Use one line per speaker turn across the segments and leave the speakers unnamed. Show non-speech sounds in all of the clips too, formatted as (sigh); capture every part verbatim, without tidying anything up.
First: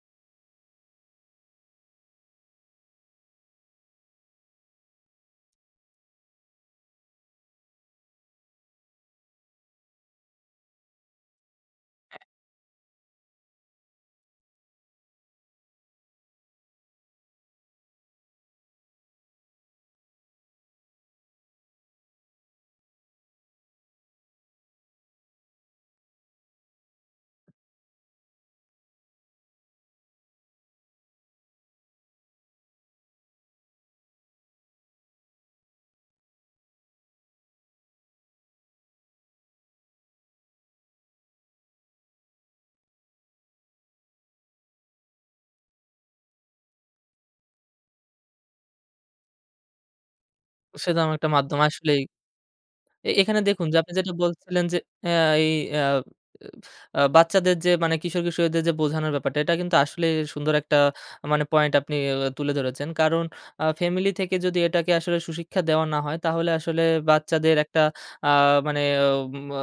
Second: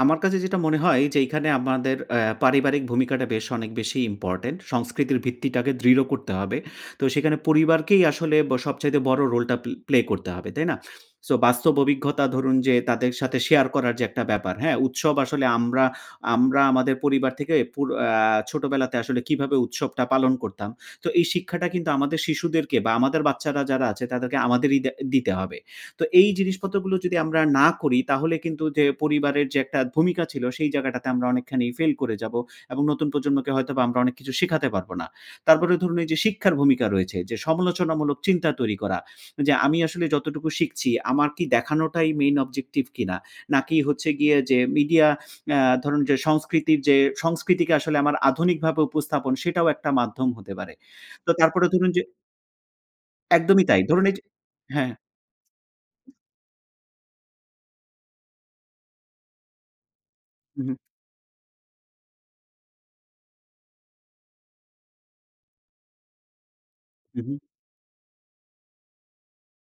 আমার কাছে যেটা মনে হয় যে, এইখানে আমাদের অ্যা পারিবারিক ভূমিকাটা বেশ অনেক বেশি ইম্পোর্টেন্ট, সংস্কৃতির ভিত্তিটাকে দৃঢ় করতে হবে। তো সেখানে পরিবারকেই আসলে ব সবচাইতে বড় রোলটা পে প্লে করতে হবে, তাই না? সো বাস্তব
অ্যা
অভিঘতা ধরুন, যে তাদের সাথে শেয়ার করার যে একটা ব্যাপার, হ্যাঁ? উৎসব আসলে আমরা, আমরা আমাদের পরিবার থেকে পুর আ ছোটবেলাতে আসলে কিভাবে উৎসবটা পালন করতাম। তো এই শিক্ষাটা কিন্তু আমাদের শিশুদেরকে বা আমাদের বাচ্চারা যারা আছে, তাদেরকে আমাদেরই দে দিতে হবে। তো এই জিনিসপত্র গুলো যদি আমরা না করি তাহলে কিন্তু যে পরিবারের যে একটা ভূমিকা ছিল, সেই জায়গাটাতে আমরা অনেকখানি ফেইল করে যাবো এবং নতুন প্রজন্মকে হয়তোবা আমরা অনেক কিছু শেখাতে পারবো না। তারপরে ধরুন, এই যে শিক্ষার ভূমিকা রয়েছে যে সমালোচনামূলক চিন্তা তৈরি করা। যে, "আমি আসলে যতটুকু শিখছি আমার কি দেখানোটাই main objective কিনা? নাকি হচ্ছে গিয়ে যে মিডিয়া" অ্যা ধরুন, যে "সংস্কৃতির যে সংস্কৃতিকে আসলে আমার আধুনিকভাবে উপস্থাপন, সেটাও একটা মাধ্যম হতে পারে।"
সে তো আমার একটা
তো
মাধ্যম,
তারপরে ধরুন,
আস্লেই।
যে
এ এখানে
একদমই
দেখুন,
তাই।
আপনি
ধরুন,
যেটা
এই যে
বলছিলেন, যে
হ্যাঁ, হ্যাঁ।
অ্যা এই অ্যা (blows air) অ্যা বাচ্চাদের যে মানে কিশোর-কিশোরীদের যে বোঝানোর ব্যাপারটা, এটা কিন্তু আসলেই সুন্দর
উহু।
একটা মানে পয়েন্ট আপনি অ অ তুলে ধরেছেন। কারণ আ ফ্যামিলি থেকে যদি এটাকে আসলে সুশিক্ষা দেওয়া না হয়, তাহলে আসলে
উহু।
বাচ্চাদের একটা আ মানে উম আ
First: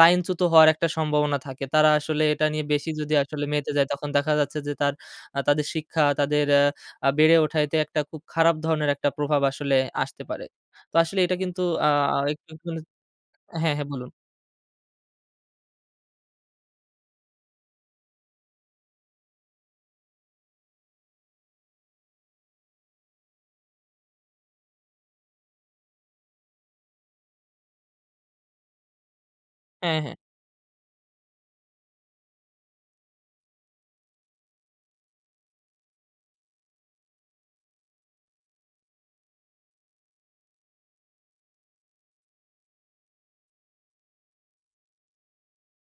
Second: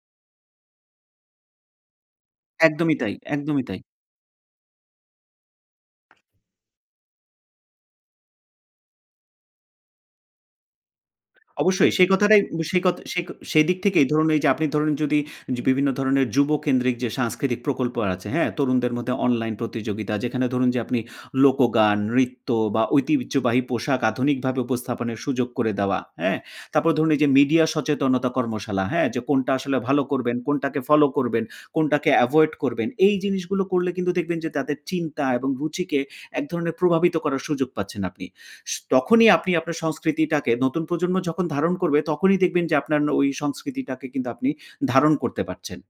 লাইনচ্যুত হওয়ার একটা সম্ভাবনা থাকে। তারা আসলে এটা নিয়ে বেশি
একদমই তাই,
যদি আসলে
একদমই
মেতে
তাই।
যায় তখন দেখা যাচ্ছে যে তাঁর আ তাঁদের শিক্ষা তাদের অ্যা আ বেড়ে ওঠাইতে একটা খুব খারাপ ধরনের একটা প্রভাব আসলে আসতে পারে। তো আসলে এটা কিন্তু আ
অবশ্যই সেই কথাটাই
একটু
ব
হল
সেই কথ সেই ক সেই
হ্যাঁ,
দিক
হ্যাঁ
থেকেই
বলুন।
ধরুন, এই যে আপনি ধরুন, যদি যে বিভিন্ন ধরণের যুবকেন্দ্রিক যে সাংস্কৃতিক প্রকল্প আছে, হ্যাঁ? তরুণদের মধ্যে অনলাইন প্রতিযোগিতা যেখানে ধরুন, যে আপনি লোকগান, রিত্য বা ঐতিহ্যবাহী পোশাক আধুনিকভাবে উপস্থাপনের সুযোগ করে দেওয়া। হ্যাঁ? তারপর ধরুন, এই যে মিডিয়া সচেতনতা কর্মশালা, হ্যাঁ? যে কোনটা আসলে
হ্যাঁ,
ভালো
হ্যাঁ।
করবেন, কোনটাকে ফলো করবেন, কোনটাকে এভয়েড করবেন? এই জিনিসগুলো করলে কিন্তু দেখবেন যে তাদের চিন্তা এবং রুচিকে এক ধরনের প্রভাবিত করার সুযোগ পাচ্ছেন আপনি। সু তখনই আপনি আপনার সংস্কৃতিটাকে নতুন প্রজন্ম যখন ধারণ করবে, তখনই দেখবেন যে আপনার ন ওই সংস্কৃতিটাকে কিন্তু আপনি ধারণ করতে পারছেন।